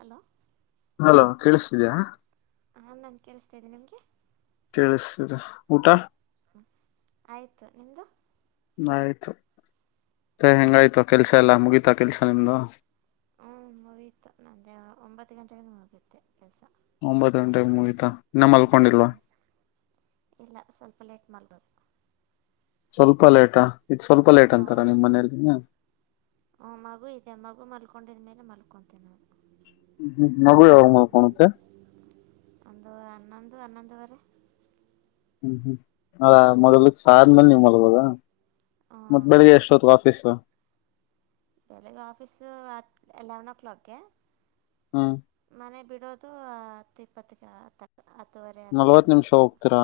hello hello ಕೇಳಿಸ್ತಿದ್ಯಾ ಹಾ ನಾನ್ ಕೇಳಸ್ತಾ ಇದ್ದನಿ ನಿಮ್ಗೆ ಕೇಳಿಸ್ತಿದೆ ಊಟ ಹ ಆಯ್ತು ನಿಮ್ದು ಆಯ್ತು ಮೆ ಹೆಂಗಾಯ್ತು ಕೆಲ್ಸ ಎಲ್ಲಾ ಮುಗೀತಾ ಕೆಲ್ಸ ನಿಮ್ದು ಹ್ಮ್ ಮುಗತು ನಂದೆ ಒಂಬತ್ತು ಗಂಟೆೆಗೆ ಮುಗುತ್ತೆ ಒಂಬತ್ತು ಗಂಟೆಗೆ ಮುಗತಾ ಇನ್ನ ಹ್ಞೂ ಮಲ್ಕೊಂಡಿಲ್ವಾ ಹ್ಞೂ ಇಲ್ಲ ಸ್ವಲ್ಪ ಲೇಟ್ ಮಲ್ಗೋದು ಸ್ವಲ್ಪ ಲೇಟಾ ಇ ಸ್ವಲ್ಪ ಲೇಟ್ ಅಂತಾರ ಹಾಂ ನಿಮ್ಮ್ ಮನೇಲಿ ಮಲ್ಕೊಂತನ ಹ್ಮ ಹ್ಮ್ ನಗ ಹ ಮ ಕಣತ್ತ ಅನಂದವರೆ ಹ್ಮ್ ಹ್ಮ್ ಅದ ಮೊದ್ಲಿಕ್ ಸ ಆದ್ಮೇಲೆ ನೀವ್ ಮೊಲ್ಬೋದ ಮತ್ತ್ ಹ್ಞೂ ಬೆಳಗ್ಗೆ ಎಷ್ಟ ಹೊತ್ ಆಫೀಸ ಬೆಳಿಗ್ಗೆ ಆಫೀಸು ಎಲೆವೆನ್ ಓ ಕ್ಲಾಕ್ಗೆ ಹ್ಮ್ ಮನೆ ಬಿಟ್ಟ ಇರೋದು ಇಪ್ಪತ್ತ ಅತ್ತುುವರೆ ಅತ್ತು ನಲ್ವತ್ ನಿಮಿಷ ಇಪ್ಪತ್ತು ಹೋಗ್ತೀರಾ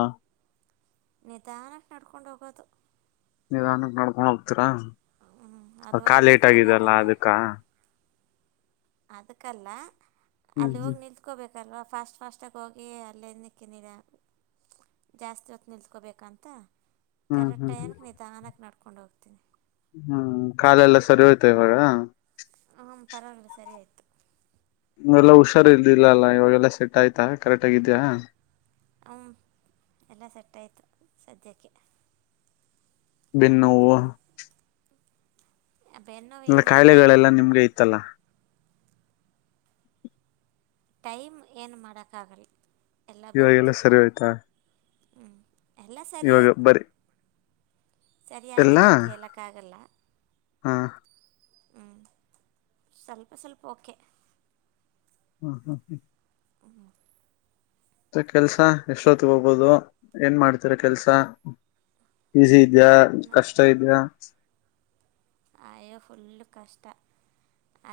ನಿಧಾನ ನಡ್ಕೊಂಡ ಹೋಗ ಹೋಗೋದು ನೀದಾನಕ್ಕೆ ನಡ್ಕೊಂಡ ಹೋಗ್ತೀರಾ ಹ್ಞೂ ಅ ಅಲ್ಲಿ ಕ ಹೋಗಿ ಲೇಟ್ ಆಗಿದಲ್ಲಾ ನಿಂತ್ಕೋಬೇಕಲ್ವಾ ಅದಕ್ಕ ಅದಕಲ್ಲ ಹ್ಮ್ ಅಲ್ಲಿ ಹೋಗಿ ನಿಲ್ತ್ಕೋಬೇಕು ಲ್ವ ಫಾಸ್ಟ್ ಫಾಸ್ಟಾಗಿ ಹೋಗಿ ಅಲ್ಲಿಂದಕ್ಕೆ ನೀಿಡ ಜಾಸ್ತಿ ಹೊತ್ತು ನಿಲ್ತ್ಕೋಬೇಕಂತ ಹ್ಮ್ ಕರೆಕ್ಟ್ ಹ್ಮ್ ಹ್ಮ್ ಟೈಮಗೆ ನೀ ತಾನಕ್ಕೆ ನಡ್ಕೊಂಡು ಹೋಗ್ತೀನಿ ಹ್ಮ್ ಕಾಲ ಎಲ್ಲ ಸರಿ ಹೋಯ್ತವೆವಾಗ ಹ ಪರವಾಗಿಲ್ಲ ಸರಿ ಆಯ್ತು ಎಲ್ಲಾ ಹುಷಾರಿಲ್ಲಲ್ಲಾ ಇವಾಗೆಲ್ಲಾ ಸೆಟ್ ಆಯ್ತಾ ಕರೆಕ್ಟ್ ಆಗಿದ್ಯಾ ಅವ ಎಲ್ಲ ಸೆಟ್ ಆಯತು ಸದ್ಯಕ್ಕೆ ಬೆನ್ನೋವು ಬೆನ್ನೋವು ಅಂದ್ರ ಏನೂ ಇಲ್ಲ ಈಗ ಕಾಯಿಲೆಗಳೆಲ್ಲಾ ನಿಮ್ಗೆ ಇತ್ತಲ್ಲ ಟೈಮ್ ಏನು ಮಾಡಕ್ಕಾಗಲಿ ಇವಾಗೆಲ್ಲ ಸರಿ ಹೋಯ್ತಾ ಎಲ್ಲಾ ಸರಿಯೋ ಇವಾಗ ಬರಿ ಎಲ್ಲಾ ಸರಿಯಾಗಿದೆ ಅಂತ ಹೇಳಕ್ಕಾಗಲ್ಲ ಹಾ ಹ್ಮ ಸ್ವಲ್ಪ ಸ್ವಲ್ಪ ಓಕೆ ಹೌ ಹ [inaudible] ಮತ್ತ ಕೆಲ್ಸ ಎಷ್ಟೊತ್ತ ಗೋಬಹುದು ಏನ್ ಮಾಡ್ತೀರ ಕೆಲ್ಸ ಈಸಿ ಇದ್ಯಾ ಕಷ್ಟ ಇದ್ಯಾ ಆಯೋ ಫುಲ್ ಕಷ್ಟ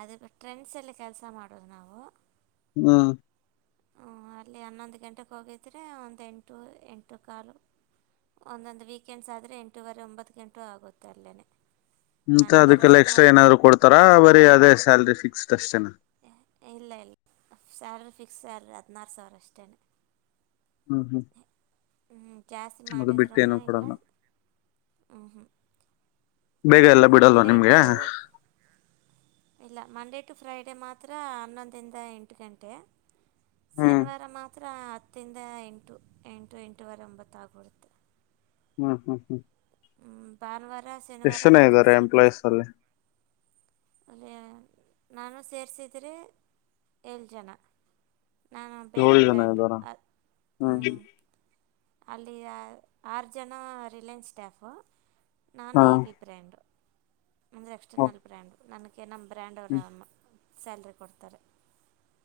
ಅದ ಟ್ರೆಂಡ್ಸ್ ಅಲ್ಲಿ ಕೆಲಸ ಮಾಡೋದು ನಾವು ಹಾ ಹ ಅಲ್ಲಿ ಹನ್ನೊಂದು ಗಂಟೆಗೆ ಹೋಗಿದ್ರೆ ಒಂದು ಎಂಟು ಎಂಟು ಕಾಲು ಒಂದೊಂದು ವೀಕೆಂಡ್ಸ್ ಆದ್ರರೆ ಎಂಟೂವರೆ ಒಂಬತ್ತು ಗಂಟು ಆಗುತ್ತೆ ಅಲ್ಲೇನೆ ಮಂತ ಅದಕ್ಕೆಲ್ಲ ಎಕ್ಸ್ಟ್ರಾ ಏನಾದ್ರು ಕೊಡ್ತಾರಾ ಬರೀ ಅದೇ ಸ್ಯಾಲ್ರಿ ಫಿಕ್ಸ್ ಅಷ್ಟೇನ ಇಲ್ಲ ಇಲ್ಲ ಸ್ಯಲ್ರಿ ಫಿಕ್ಸ್ ಸ್ಯಲ್ರಿ ಹದಿನಾರು ಸಾವಿರ ಅಷ್ಟೇ ಹ್ಮ್ ಹ್ಮ್ ಹ್ಞೂ ಜಾಸ್ತಿ ಅದು ಮಾಡಿದ್ರೂ ಬಿಟ್ಟು ಏನು ಇಲ್ಲ ಕೊಡಲ್ಲ ಹ್ಞ ಹ್ಞೂ ಬೇಗ ಎಲ್ಲ ಬಿಡಲ್ವಾ ನಿಮ್ಗೆ ಮಂಡೇಟು ಇಲ್ಲ ಮಂಡೇ ಟು ಫ್ರೈಡ ಅ ಮಾತ್ರ ಅನ್ನೊಂದುದ ಎಟಕೆ ಹ್ಮ್ ಶನಿವಾರ ಹತ್ತಿರ ಹತ್ತಂದ ಎಂಟು ಎಂಟು ಎಂಟೂವರೆ ಒಂಬತ್ತುಾಗಿಬಿಡುತ್ತೆ ಹ್ಮ್ ಹ್ಮ್ ಹ್ಮ್ ಭಾನುವಾರ ಶನಿವಾರ ಎಷ್ಟ್ ಜನ ಮಾತ್ರ ಇದ್ದಾರೆ ಎಂಪ್ಲಾಯೀಸ್ ಸ್ವಲ್ಪಚ್ಚ ಅಲ್ಲಿ ಅಲ್ಲಿ ನಾನು ಸೇರಿಸಿದೆ ಏಳು ಜನ ನಾನು ಬೇರೆ ಏಳು ಜನ ಬ್ರ್ಯಾಂಡು ಇದ್ದಾರಾ ಹ್ಮ್ ಅಲ್ಲಿ ಆರು ಜನ ರಿಲಯನ್ಸ್ ಸ್ಟಾಫು ನಾನು ಹಾ ಇ ಬಿ ಬ್ರ್ಯಾಂಡರು ಅಂದರೆ ಹ್ಮ್ ಎಕ್ಸ್ಟರ್ನಲ್ ಬ್ರ್ಯಾಂಡು ನನಗೆ ನಮ್ಮ ಬ್ರ್ಯಾಂಡ್ ಅವರು ಸ್ಯಾಲ್ರಿ ಕೊಡ್ತಾರೆ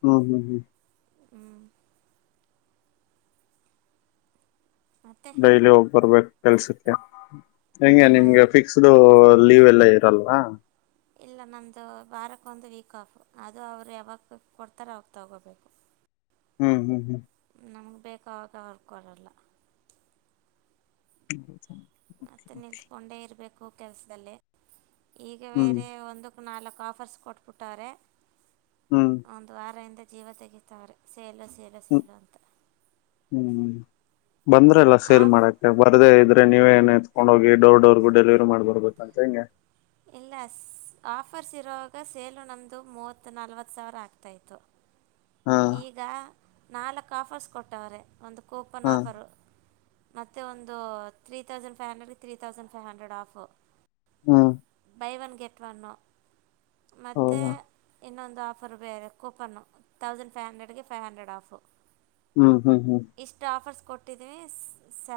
ಹ್ಮ್ ಹ್ಮ್ ಹ್ಮ್ ಹ್ಞೂ ಮತ್ತು ಡೈಲಿ ಹೋಗ್ ಬರ್ಬೇಕು ಕೆಲ್ಸಕ್ಕೆ ಹೆಗೆ ನಿಮ್ಗೆ ಫಿಕ್ಸ್ಡ್ ಲೀವ್ ಎಲ್ಲ ಇರಲ್ವಾ ಇಲ್ಲ ನಮ್ದು ವಾರಕ್ ಒಂದು ವೀಕ್ ಆಫ್ ಅದು ಅವ್ರು ಯಾವಕ್ ಕೊಡ್ತಾರ ಅವಾಗ ತಗೋಬೇಕು ಹ್ಮ್ ಹ್ಮ್ ಹ್ಮ್ ನಮ್ಗೆ ಬೇಕಾಗುವಾಗ ಕೊಡಲ್ಲ ಮತ್ತೆ ನಿಲ್ತುಕೊಂಡೆ ಇರಬೇಕು ಕೆಲ್ಸದಲ್ಲಿ ಈಗ ಹ್ಮ್ ಬೇರೆ ಒಂದು ನಾಲ್ಕು ಆಫರ್ಸ್ ಕೊಟ್ಬಿಟ್ಟ್ರ ಹ್ಮ್ ಒಂದು ವಾರಿಂದ ಜೀವ ತೆಗಿತಾರೆ ಸೇಲು ಸೇಲು ಹ್ಮ್ ಸೇಲು ಅಂತ ಹ್ಮ್ ಬಂದ್ರಲ್ಲ ಸೇಲ್ ಆಫ್ ಮಾಡಕ್ಕೆ ಬರದೇ ಇದ್ರ ನೀವೇಏನ್ ಎತ್ಕೊಂಡ್ ಹೋಗಿ ಡರ್ ಡೋರ್ಗ ಡೆಲಿವರಿ ಮಾಡ್ಬರ್ಬೇಕು ಅಂತ ಹೆಂಗೆ ಇಲ್ಲ ಆಫರ್ಸ್ ಇರುವಾಗ ಸೇಲು ನಮದು ಮೂವತ್ ನಲ್ವತ್ತು ಸಾವಿರ ಆಗ್ತಾ ಇತ್ತು ಹಾ ಈಗ ನಾಲ್ಕ್ ಆಫರ್ಸ್ ಕೊಟ್ಟವ್ರೆ ಒಂದು ಕೂಪನ್ ಹಾ ಆಫರು ಮತ್ತೆ ಒಂದು ಇದು ತ್ರೀ ತೌಸಂಡ್ ಫೈವ್ ಹಂಡ್ರೆಡ್ಗೆ three thousand five hundred off ಹ್ಮ ಬೈ ಒನ್ ಗೆಟ್ ಒನ್ನು ಮತೆ ಹೌದಾ ಇನ್ನೊ ಒಂದು ಆಫರು ಬೇರೆ ಕೂಪನ್ನು ತೌಸಂಡ ಫೈವ ಹಂಡ್ರೆಡ್ಗೆ ಫೈವ್ ಹಂಡ್ರಡ್ ಆಫು ಹ್ಮ್ ಹ್ಮ್ ಹ್ಮ್ ಇಷ್ಟ ಆಫರ್ಸ್ ಕೊಟ್ಟಿದ್ವಿ ಸ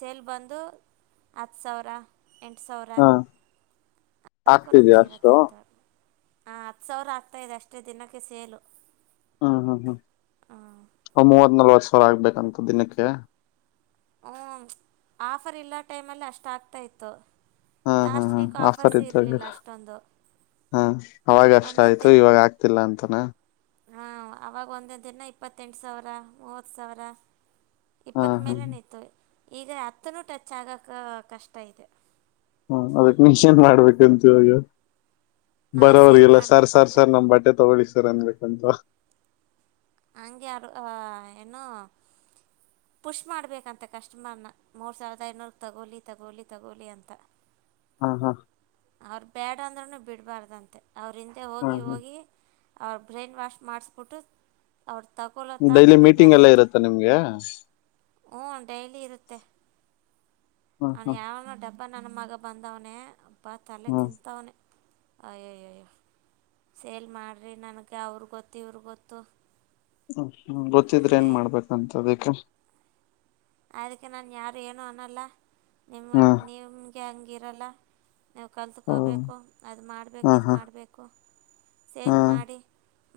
ಸೇಲ್ ಬಂದು ಹತ್ತು ಸಾವಿರ ಎಂಟು ಸಾವಿರ ಹಾ ಆಗ್ತಿದ್ಯಾ ಅಷ್ಟು ಆ ಹತ್ತು ಸಾವಿರ ಆಗ್ತಾದೆ ಅಷ್ಟೇ ದಿನಕ್ಕೆ ಸೇಲು ಹ್ಮ್ ಹ್ಮ್ ಹ್ಮ್ ಮೂವತ್ ನಲ್ವತ್ ಸಾವಿರ ಆಗ್ಬೇಕಂತ ದಿನಕ್ಕೆ ಹ್ಮ ಆಫರ್ ಇಲ್ಲ ಟೈಮಲ್ಲಿ ಅಷ್ಟ ಆಗ್ತಾ ಇತ್ತು ಹಾ ಹಾ ಲಾಸ್ಟ್ ಹಾ ವೀಕ್ ಆಫರ್ ಆಫರ್ಸ್ ಇದ್ದಾಗ ಇರ್ಲಿಲ್ಲ ಅಷ್ಟೊಂದು ಹಾ ಅವಾಗಷ್ಟ ಆಯ್ತು ಇವಾಗ ಆಗ್ತಿಲ್ಲ ಅಂತನ ಹಾ ಅವಾಗ ಒಂದೇ ದಿನ ಇಪ್ಪತ್ತೆಂಟು ಸಾವಿರ ಮೂವತ್ತು ಸಾವಿರ ಹಾ ಇಪ್ಪತ್ ಹಾ ಮೇಲನ ಇತ್ತು ಈಗ ಹತ್ತುನೂ ಟಚ್ ಆಗಕ ಕಷ್ಟ ಇದೆ ಹ್ಮ ಅದಕ್ ಮೀಷ ಏನ್ ಮಾಡ್ಬೇಕಂತ ಇವಾಗ ನಾವು ಬರೋರಿ ಸೇಲ್ ಇಲ್ಲ ಸರ್ ಸಾರ್ ಮಾಡಬೇಕಂತೆ ಸರ್ ನಮ್ ಬಟ್ಟೆ ತಗೊಳ್ಳಿ ಸರ್ ಅನ್ಬೇಕಂತ ಅಂಗಗೆರು ಏನೋ ಪುಷ್ ಮಾಡ್ಬೇಕಂತೆ ಕಸ್ಟಮರ್ನ ಮೂರ್ ಸಾವಿರದ ಐನೂರ ತಗೋಲಿ ತಗೋಲಿ ತಗೋಲಿ ಅಂತ ಮ್ಮ ಮ್ಮ ಅವ್ರ ಬೇಡ ಅಂದ್ರರುನು ಬಿಡ್ಬಾರ್ದಂತೆ ಅವ್ರ ಹಿಂದೆ ಹಾ ಹೋಗಿ ಹಾ ಹೋಗಿ ಅವರು ಬ್ರೇನ್ ವಾಷ್ ಮಾಡಿಸಬಿಟ್ಟು ಅವ್ರ ತಗೊಳ್ಳೋ ತನಕ ಡೈಲಿ ಮೀಟಿಂಗ್ ಎಲ್ಲ ಇರುತ್ತ ನಿಮ್ಗೆ ಹ್ ಡೈಲಿ ಇರುತ್ತೆ ಹಾ ಅವನ್ ಹಾ ಯಾವನೋ ಡಬ್ಬ ಹಬ್ಬ ನನ್ನ ಮಗ ಬಂದವನೇ ಹಬ್ಬ ತಲೆ ಹಾ ತಿಂತವನೇ ಅಯ್ಯೋಯ್ಯ ಅಯ್ಯ ಸೇಲ್ ಮಾಡ್ರರಿ ನನಗೆ ಅವರು ಗೊತ್ತು ಇವ್ರು ಗೊತ್ತು ಹ್ಮ ಹ್ಮ ಗೊತ್ತಿದ್ರೆ ಏನ್ ಹಂಗೆ ಮಾಡ್ಬೇಕಂತದಿಕ್ಕೆ ಅದಕ್ಕೆ ನಾನ್ ಯಾರು ಏನು ಅನ್ನಲ್ಲ ನಿಮ್ಮ ಹಾ ನಿಮಗೆ ಗಿರಲ್ಲ ನಾವು ಹಾ ಕಲ್ತ್ಕೊಬೇಕು ಅದು ಮಾಡಬೇಕು ಇದು ಹಾ ಮಾಡಬೇಕು ಹಾ ಸೇಲ್ ಮಾಡಿ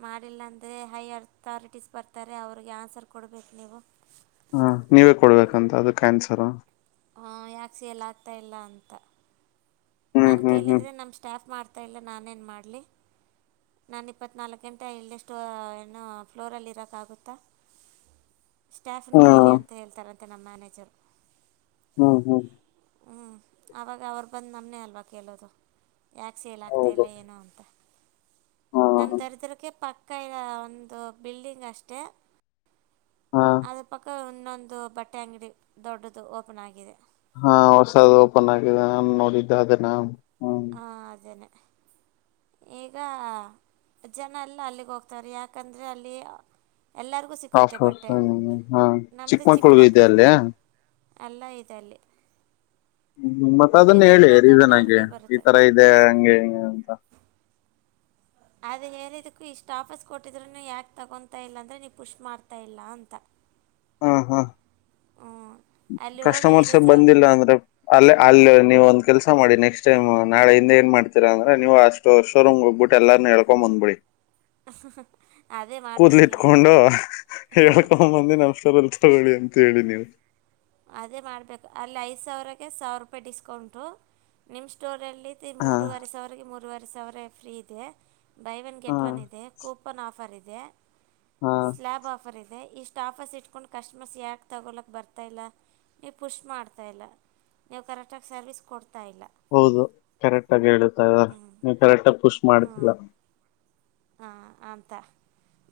ಮಾಡಿಲ್ಲ ಅಂದರೆ ಹೈಯರ್ ಅಥಾರಿಟೀಸ್ ಬರ್ತಾರೆ ಅವ್ರಿಗೆ ಆನ್ಸರ್ ಕೊಡಬೇಕು ನೀವು ಹ ನೀವೇ ಕೊಡ್ಬೇಕಂತ ಅದು ಆನ್ಸರ್ ಹಾ ಯಾಕೆ ಸೆಲ್ ಆಗ್ತಾ ಇಲ್ಲ ಅಂತ ಹ್ಮ್ ನನ್ ಹ್ಮ್ ಹ್ಮ್ ಕೇಳಿದ್ರೆ ನಮ್ ಸ್ಟಾಫ್ ಮಾಡ್ತಾ ಇಲ್ಲ ನಾನ್ ಏನ್ ಮಾಡ್ಲಿ ನಾನು ಇಪ್ಪತ್ನಾಲ್ಕು ಗಂಟೆ ಇಲ್ಲಷ್ಟು ಏನೋ ಫ್ಲೋರಲ್ಲಿ ಇರೋಕ್ಕಾಗುತ್ತಾ ಹೆ [unintelligible] ಸ್ಟಾಪ್ ನ್ ಕೇಳಿ ಅಂತ ಹೇಳ್ತಾರಂತೆ ನಮ್ಮ ಮ್ಯಾನೇಜರ್ ಹ್ಮ್ ಹ್ಮ್ ಹ್ಞೂ ಆವಾಗ ಅವ್ರು ಬಂದು ನಮ್ಮೇ ಅಲ್ವಾ ಕೇಳೋದು ಯಾಕೆ ಸೇಲ್ ಆಗ್ತಾ ಹೌದು ಇಲ್ಲ ಏನು ಅಂತ ಹಾ ನಮ್ ದರಿದ್ರಕ್ಕೆ ಪಕ್ಕ ಇರ ಒಂದು ಬಿಲ್ಡಿಂಗ್ ಅಷ್ಟೆ ಹಾ ಅದ್ರ ಪಕ್ಕ ಇನ್ನೊಂದು ಬಟ್ಟೆ ಅಂಗಡಿ ದೊಡ್ಡದು ಓಪನ್ ಆಗಿದೆ ಹಾ ಹೊಸಾದ್ ಓಪನ್ ಆಗಿದೆ ನ ನೋಡಿದ್ದ ಅದನ ಹ ಅದೇನೆ ಈಗ ಜನ ಎಲ್ಲ ಅಲ್ಲಿಗೆ ಹೋಗ್ತಾರೆ ಯಾಕಂದ್ರೆ ಅಲ್ಲಿ ಎಲ್ಲರಿಗೂ ಆಫ ಸಿಕ್ಕುತ್ತೆ ಬಟ್ಟೆ ಹ್ಮ್ [unintelligible] ಹಾ ಚಿಕ್ಕಮಕ್ಕಳಗೂ ಇದದೆ ಅಲ್ಲಿಯ ಎಲ್ಲಾ ಇದದೆಲ್ಲಿ ಹ್ಮ್ ಮತ್ತ ಅದನ್ನ ಹೇಳಿ ರೀಸನ್ ಆಗಿ ಈ ಬರುತ್ತೆ ತರ ಇದೆ ಹಂಗೆ ಹಿಂಗೆ ಅಂತ ಅದು ಹೇಳಿದಕ್ಕೂ ಇಷ್ಟುಾಫಸ್ ಕೊಟ್ಟಿದ್ರರು ಯಾಕೆ ತಗೊತಾ ಇಲ್ಲ ಅಂದರೆ ನೀವು ಪುಷ್ ಮಾಡ್ತಾಯ ಇಲ್ಲ ಅಂತ ಹಾ ಹಾ ಹ್ಞೂ ಅಲ್ಲಿ ಹೋಗಿ ಕಸ್ಟಮರ್ಸ್ ಐದೈದು ಸಾವಿರ ಬಂದಿಲ್ಲ ಅಂದ್ರೆ ಅಲ್ಲೇ ಅಲ್ಲ ನೀವ ಒಂತ ಕೆಲಸ ಮಾಡಿ ನೆಕ್ಸ್ಟ್ ಟೈಮ್ ನಾಳೆ ಹಿಂದ ಏನ್ ಮಾಡ್ತೀರ ಅಂದ್ರೆ ನೀವು ಶೋರೂಮ್ ಹೋಗ್ಬಿಟ್ಟು ಎಲ್ಲಾನೂ ಹಳ್ಕೊಂಡ್ ಬಂದ್ಬಿಡಿ [unintelligible] ಕೂದ್ಲಿ ಮಾಡಬೇಕೇನು ಇಟ್ಕೊಂಡು ಹೇಳ್ಕೊಂಬಂದಿ ನ ಅಮಷ್ಟರಲ್ ತಗೊಳ್ಳಿ ಅಂತ ಹೇಳಿ ನೀವು ಅದೇ ಮಾಡ್ಬೇಕು ಅಲ್ಲಿ ಐದು ಸಾವಿರಕ್ಕೆ ಸಾವಿರ ರೂಪಾಯಿ ಡಿಸ್ಕೌಂಟು ನಿಮ್ಮ ಸ್ಟೋರಲ್ಲಿ ತಿ ಹಾ ಮೂರವರೆ ಸಾವಿರಗೆ ಮೂರರುವರೆ ಸಾವಿರ ಫ್ರೀ ಇದೆ ಬೈ ಒನ್ ಹಾ ಗೆಟ್ ಒನ್ ಇದೆ ಕೂಪನ್ ಆಫರ್ ಇದೆ ಹಾ ಸ್ಲ್ಯಾಬ್ ಆಫರ್ ಇದೆ ಇಷ್ಟು ಕಾಫಸ್ ಇಟ್ಕೊಂಡ್ ಕಸ್ಟಮರ್ಸ್ ಯಾಕ ತಗೊಲಕ್ ಬರ್ತಾ ಇಲ್ಲ ನೀವು ಪುಷ್ ಮಾಡ್ತಾ ಇಲ್ಲ ನೀವು ಕರೆಕ್ಟ್ಗ ಸರ್ವಿಸ್ ಕೊಡ್ತಾ ಇಲ್ಲ ಹೌದು ಕರೆಕ್ಟ್ ಆಗ ಹೇಳುತ್ತಾ ನೀ ಕರೆಕ್ಟಗ ಪುಷ್ ಮಾಡ್ತಿಲ್ಲ ಹಾ ಅಂತ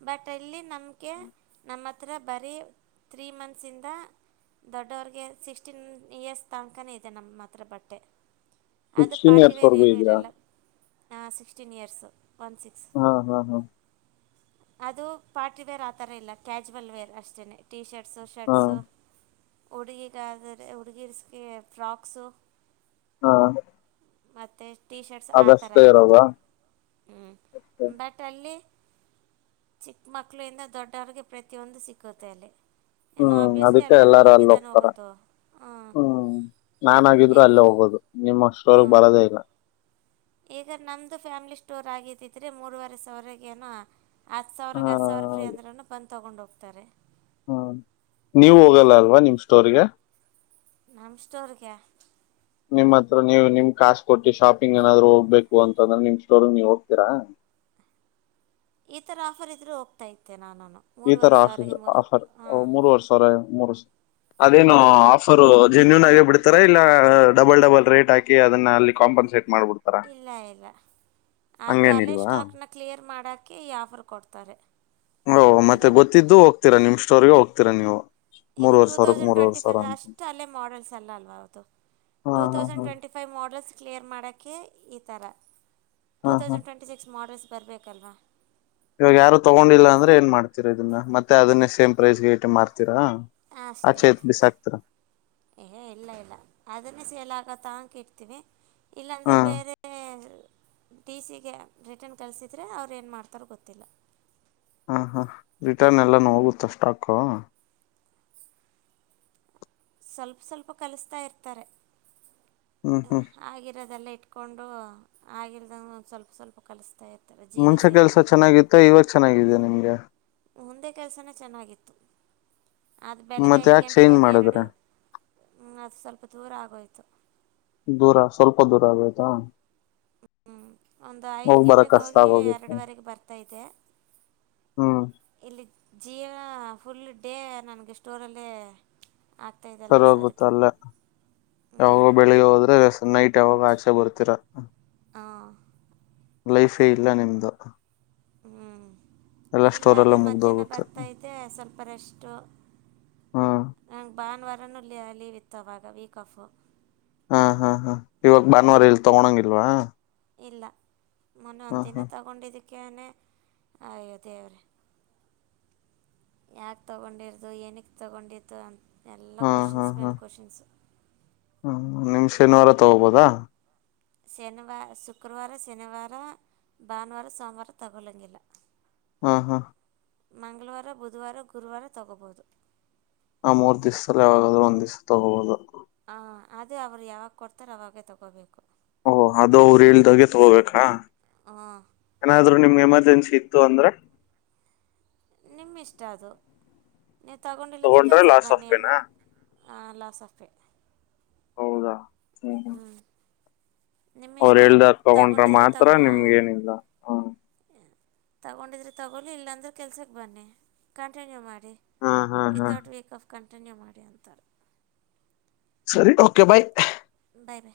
ಬಟ್ ಅಲ್ಲಿ ನಮಗೆ ನಮ್ಮ ಹತ್ರ ಬರೀ ತ್ರೀ ಮಂತ್ಸಿಂದ ದೊಡ್ಡವರಿಗೆ ಸಿಕ್ಸ್ಟೀನ್ ಇಯರ್ಸ್ ತನಕಾನೇ ಇದೆ ನಮ್ಮ ಹತ್ರ ಬಟ್ಟೆ ಸಿಕ್ಸ್ಟೀನ್ ಇಯರ್ಸ್ ವರೆಗೂ ಇದಿಯಾ ಹ ಸಿಕ್ಸ್ಟೀನ್ ಇಯರ್ಸ್ ಒನ್ ಸಿಕ್ಸ್ ಹಾ ಹಾ ಹಾ ಅದು ಪಾರ್ಟಿ ವೇರ್ ಆತರ ಇಲ್ಲ ಕ್ಯಾಶುವಲ್ ವೇರ್ ಅಷ್ಟೇನೆ ಟಿ ಶರ್ಟ್ ಟೀ ಹಾ ಶರ್ಟ್ಸು ಹುಡುಗಿಗಾದರೆ ಹುಡುಗೀರ್ ಗದ್ರೆ ಫ್ರಾಕ್ಸು ಹಾ ಮತ್ತೆ ಟೀ ಶರ್ಟ್ಸ್ ಆ ತರ ಅದಷ್ಟೇ ಇದೆ ಇರೋದ ಹ್ಮ್ ಬಟ್ ಅಲ್ಲಿ ಚಿಕ್ಕ ಮಕ್ಳಿಂದ ದೊಡ್ಡವರಿಗೆ ಪ್ರತಿಯೊಂದು ಸಿಕ್ಕುತ್ತೆ ಅಲ್ಲಿ ಇನ್ನು ಹ್ಮ್ ಆಬ್ವಿಯಸ್ಲಿ ಅದಕ್ಕೆ ಎಲ್ಲರೂ ಎಲ್ಲಾರು ಅಲ್ಲಿಗೆ ಅಲ್ಲಿ ತಾನೇ ಹೋಗ್ತಾರ ಹೋಗೋದು ಹಾಂ ಹ್ಮ್ ನಾಾನಾಗಿದ್ರು ಏಕ್ ಅಲ್ಲೇ ಹೋಗ್ ಹಬದು ನಿಮ್ಮ್ ಅಷ್ಟರವರ್ಗ್ ಹಾಂ ಬರದೇ ಇಲ್ಲ ಈಗ ನಮ್ದು ಫ್ಯಾಮಿಲಿ ಸ್ಟೋರ್ ಆಗಿದ್ದಿದ್ರೆ ಮೂರುವರೆ ಸಾವರಗೇನೋ ಹತ್ತು ಸಾವಿರಕ್ಕೆ ಹ ಹತ್ತು ಸಾವಿರ ಫ್ರೀ ಅಂದ್ರೂ ಬಂದು ತೊಗೊಂಡ ಹೋಗ್ತಾರೆ ಹ್ಮ ನೀವು ಹ್ಞೂ ಹೋಗಲ್ಲ ಅಲ್ವಾ ನಿಮ್ ಸ್ಟೋರ್ ಗೆ ನಮ್ ಸ್ಟೋರ್ ಗ ನಿಮ್ ಹತ್ರ ನೀವು ನಿಮ್ ಕಾಾಸ ಕೊಟ್ಟಿ ಶಾಪಿಂಗ್ ಏನಾದ್ರು ಹೋಗ್ಬೇಕು ಅಂತಂದ್ರೆ ನಿಮ್ ಸ್ಟೋರ್ ನೀವ್ ಹೋಗ್ತೀರಾ ಟ್ [unintelligible] ಈ ತರ ಆಫರ್ ಇದ್ರು ಹೋಗ್ತಾ ಇತೆ ನಾನು ಈ ತರ ಮೂರುವರೆ ಆಫ ಸಾವಿರಗೆ ಮೂರು ಆಫರ್ ಹಾಂ ಮೂರು ವರ್ಷ ಅವರ ಮೂರುರ್ಷ ಅದೇನು ಆಫರು ಜೆನ್ಯೂನ್ ಆಗೇ ಬಿಡ್ತಾರ ಇಲ್ಲ ಡಬಲ್ ಡಬಲ್ ರೇಟ್ ಹಾಕಿ ಅದನ್ನ ಅಲ್ಲಿ ಕಾಂಪನ್ಸೇಟ್ ಮಾಡ್ಬಿಡ್ತಾರ ಇಲ್ಲ ಇಲ್ಲ ಅದು ಅಲ್ಲೇ ಹಂಗೇನಿಲ್ವಾ ಸ್ಟಾಕ್ ನ ಕ್ಲಿಯರ್ ಮಾಡಕ್ ಈ ಆಫರ್ ಕೊಡ್ತಾರೆ ಓ ಮತ್ತೆ ಈಗ ಗೊತ್ತಿದ್ದು ಹೋಗ್ತೀರಾ ನಿಮ್ ಸ್ಟೋರ್ಗೆ ಹೋಗ್ತೀರಾ ನೀವು ಈಗ ಮೂರ್ವರ್ ಟೂ ಸಾವಿರಕ್ ತೌಸಂಡ್ ಮೂರ್ವರ್ ಟ್ವೆಂಟಿ ಸಾವಿರ ಫೈವ್ ಅಂತ ಅಷ್ಟು ಅಲ್ಲೇ ಮಾಡಲ್ಸ್ ಅಲ್ಲ ಅಲ್ವ ಅವತ್ತು ಹಾ ಟೂ ಹಾ ತೌಸಂಡ್ ಹಾ ಟ್ವೆಂಟಿ ಫೈವ್ ಮಾಡಲ್ಸ್ ಕ್ಲಿಯರ್ ಮಾಡೆ ಈ ಥರ ಟೂ ಹಾ ಹಾ ತೌಸಂಡ್ ಟ್ವೆಂಟಿ ಸಿಕ್ಸ್ ಮಾಡಲ್ಸ್ ಬರಬೇಕಲ್ವಾ ಇವಾಗ ಯಾರು ತಗೊಂಡಿಲ್ಲ ಅಂದ್ರೆ ಏನ್ ಮಾಡ್ತೀರ ಇದನ್ನ ಮತ್ತೆ ಅದೇ ಸೇಮ್ ಪ್ರೈಸ್ಗೆ ಐಟಮ್ ಮಾಡ್ತೀ ಅಷ್ಟೇ ಏ ಇಲ್ಲ ಇಲ್ಲ ಅದನ್ನೇ ಸೇಲ್ ಹಾಕ ತಕ ಇಡ್ತೀವಿ ಹಾ ಇಲ್ಲಾಂದ್ರೆ ಬೇರೆ ಡಿ ಸಿ ಗೆ ರಿಟರ್ನ್ ಕಲ್ಸಿದ್ರೆ ಅವ್ರು ಏನು ಮಾಡ್ತಾರ ಗೊತ್ತಿಲ್ಲ ಹಾ ಹಾ ರಿಟರ್ನ್ ಎಲ್ಲಾನ ಹೋಗುತ್ತ ಸ್ಟಾಕ್ ಸ್ವಲ್ಪ ಸ್ವಲ್ಪ ಕಲಿಸ್ತಾ ಇರ್ತಾರೆ ಹ್ಮ್ ಹ್ಮ್ ಆಗಾಗಿರೋದೆಲ್ಲ ಇಟ್ಕ ಕೊಂಡು ಆಗಿಲ್ದಂಗ ಸ್ವಲ್ಪ ಸ್ವಲ್ಪ ಕಲಿಸತಾ ಇ ಮುಂಚೆ ಕೆಲ್ಸ ಚೆನ್ನಾಗಿತ್ತು ಇವಾಗ ಚೆನ್ನಾಗಿದ ನಿಮ್ಗೆ ಮುಂದೆ ಕೆಲಸನ ಚೆನ್ನಾಗಿತ್ತು ಅದು ಬೆಳಗ್ಗೆ ಮತ್ತೆ ಐದು ಯಾಕೆ ಗಂಟೆಗೆ ಚೇಂಜ್ ಹೋಗಿ ಎರಡು ಮಾಡಿದ್ರೆ ಅದು ಸ್ವಲ್ಪ ದೂರ ಆಗೋಯ್ತು ದೂರ ಸ್ವಲ್ಪ ದೂರ ಆಗ್ತಾ ಹ್ ಒಂದು ಐದು ಗಂಟೆಗೆ ಕಷ್ಟ ಹೋಗಿ ಆಗೋಗುತ್ತೆ ಎರಡುವರೆಗೆ ಬರ್ತಾ ಹ್ಮ ಜೀವನ ಫುಲ್ ಡೇ ನನ್ಗೆ ಸ್ಟೋರಲ್ಲೇ ಸರ್ ಆಗ್ತಾಯಿದ್ದಲ್ವ ಸೊ ಗೊುತ್ತ ಅದಕ್ಕೆ ಅಲ್ಲೇ ಹ್ಞೂ ಯಾವಾಗೋ ಬೆಳಿಗ್ಗೆ ಹೋದ್ರೆ ನೈಟ್ ಯಾವಾಗ ಆಚೆ ಬರ್ತೀರಾ ಹಾಂ ಲೈಫೇ ಇಲ್ಲ ನಿಮ್ದ ಹ್ಮ ಇಲ್ಲ ಆದರೆೆ ಮಧ್ಯಾಹ್ನ ಮುಗ್ದೋಗುತ್ತೆ ಬರ್ತಾ ಸ್ವಲ್ಪ ರಷ್ಟು ಹ್ಮ್ ನಂಗೆ ಭಾನುವಾರನು ಲ ಅಲ್ಲಿವಿತ್ತವಾಗ ವೀಕ್ ಆಫು ಹಾ ಹಾ ಇವಾಗ ಹ್ಞೂ ಭಾನುವಾರ ಇಲ್ ತಗೊಂಗಿಲ್ವಾ ಇಲ್ಲ ಮನ ಒ ದಿನ ತಗೊಂಡಿದಕ್ಕೆ ಆಯ ಅದೇವರ ಯಾಕೆ ತಗೊಂಡಿರ್ದುು ಏನಿಗೆ ತಗೊಂಡಿತು ಅಂತ ಎಲ್ಲ ಕ್ವೆಶನ್ಸ್ ಮೇಲೆ ಕ್ವೆಶನ್ಸು ಹ್ಮ ನಿಮ್ ಶನಿವಾರ ತಗೋಬೋದಾ ಶನಿವಾರ ಶುಕ್ರವಾರ ಶನಿವಾರ ಭಾನುವಾರ ಸೋಮವಾರ ತಗೋಲಂಗಗೆಲ್ಲ ಹಾ ಹಾ ಮಂಗಳವಾರ ಬುಧವಾರ ಗುರುವಾರ ತಗೋಬಹದು ಆ ಮೂರ್ ದಿವಸದಲ್ಲಿ ಯಾವಾಗಾದ್ ಒಂದ ದಿವ್ಸ ತಗೋಬಹುದು ಹ ಅದೇ ಅವರು ಯಾವಾಗ ಕೊಡ್ತಾರ ಅವಾಗೇ ತಗೋಬೇಕು ಓಹ ಅದು ಅವರು ಹೇಳ್ದಾಗೆ ತಗೋಬೇಕಾ ಹಾ ಏನಾದ್ರು ನಿಮ್ಗೆ ಎಮರ್ಜೆನ್ಸಿ ಇತ್ತು ಅಂದ್ರೆ ನಿಮ್ಮ ಇಷ್ಟ ಅದು ನೀವು ತಗೊಂಡಿಲ್ಲ ಅಂದ್ರೆ ತಗೊಂಡ್ರೆ ಕೆಲ್ಸಕ್ಕೆ ಲಾಸ್ ಆಫ್ ಬನ್ನಿ ಪೇನಾ ಎ ಸಫೇ ಹೌದಾ ಹ್ಮ್ ಹ್ಮ ನಿಮ್ಮ ಅವ್ರ ಇಷ್ಟ ಹೇಳ್ದಾರ್ ತಗೊಂಡ್ರ ತಗೊಂಡಿದ್ರೆ ತಗೋ ಮಾತ್ರ ಹ್ಞೂ ನಿಮ್ಗ ಏನಿಲ್ಲ ಹ್ಮ ತಗೊಂಡಿದ್ರಿ ತಗೊಲಿ ಇಲ್ಲಾಂದ್ರೆ ಕೆಲ್ಸಕ್ ಬನ್ನಿ ಕಂಟಿನ್ಯೂ ಮಾಡಿ ಹಾ ಹಾ ಮಾಡ ಹಾ ವಿತೌಟ್ ವೀಕ್ ಆಫ್ ಕಂಟಿನ್ಯೂ ಮಾಡಿ ಅಂತಾರೆ ಓಕೆ ಬಾಯ್ ಬಾಯ ಬಾಯ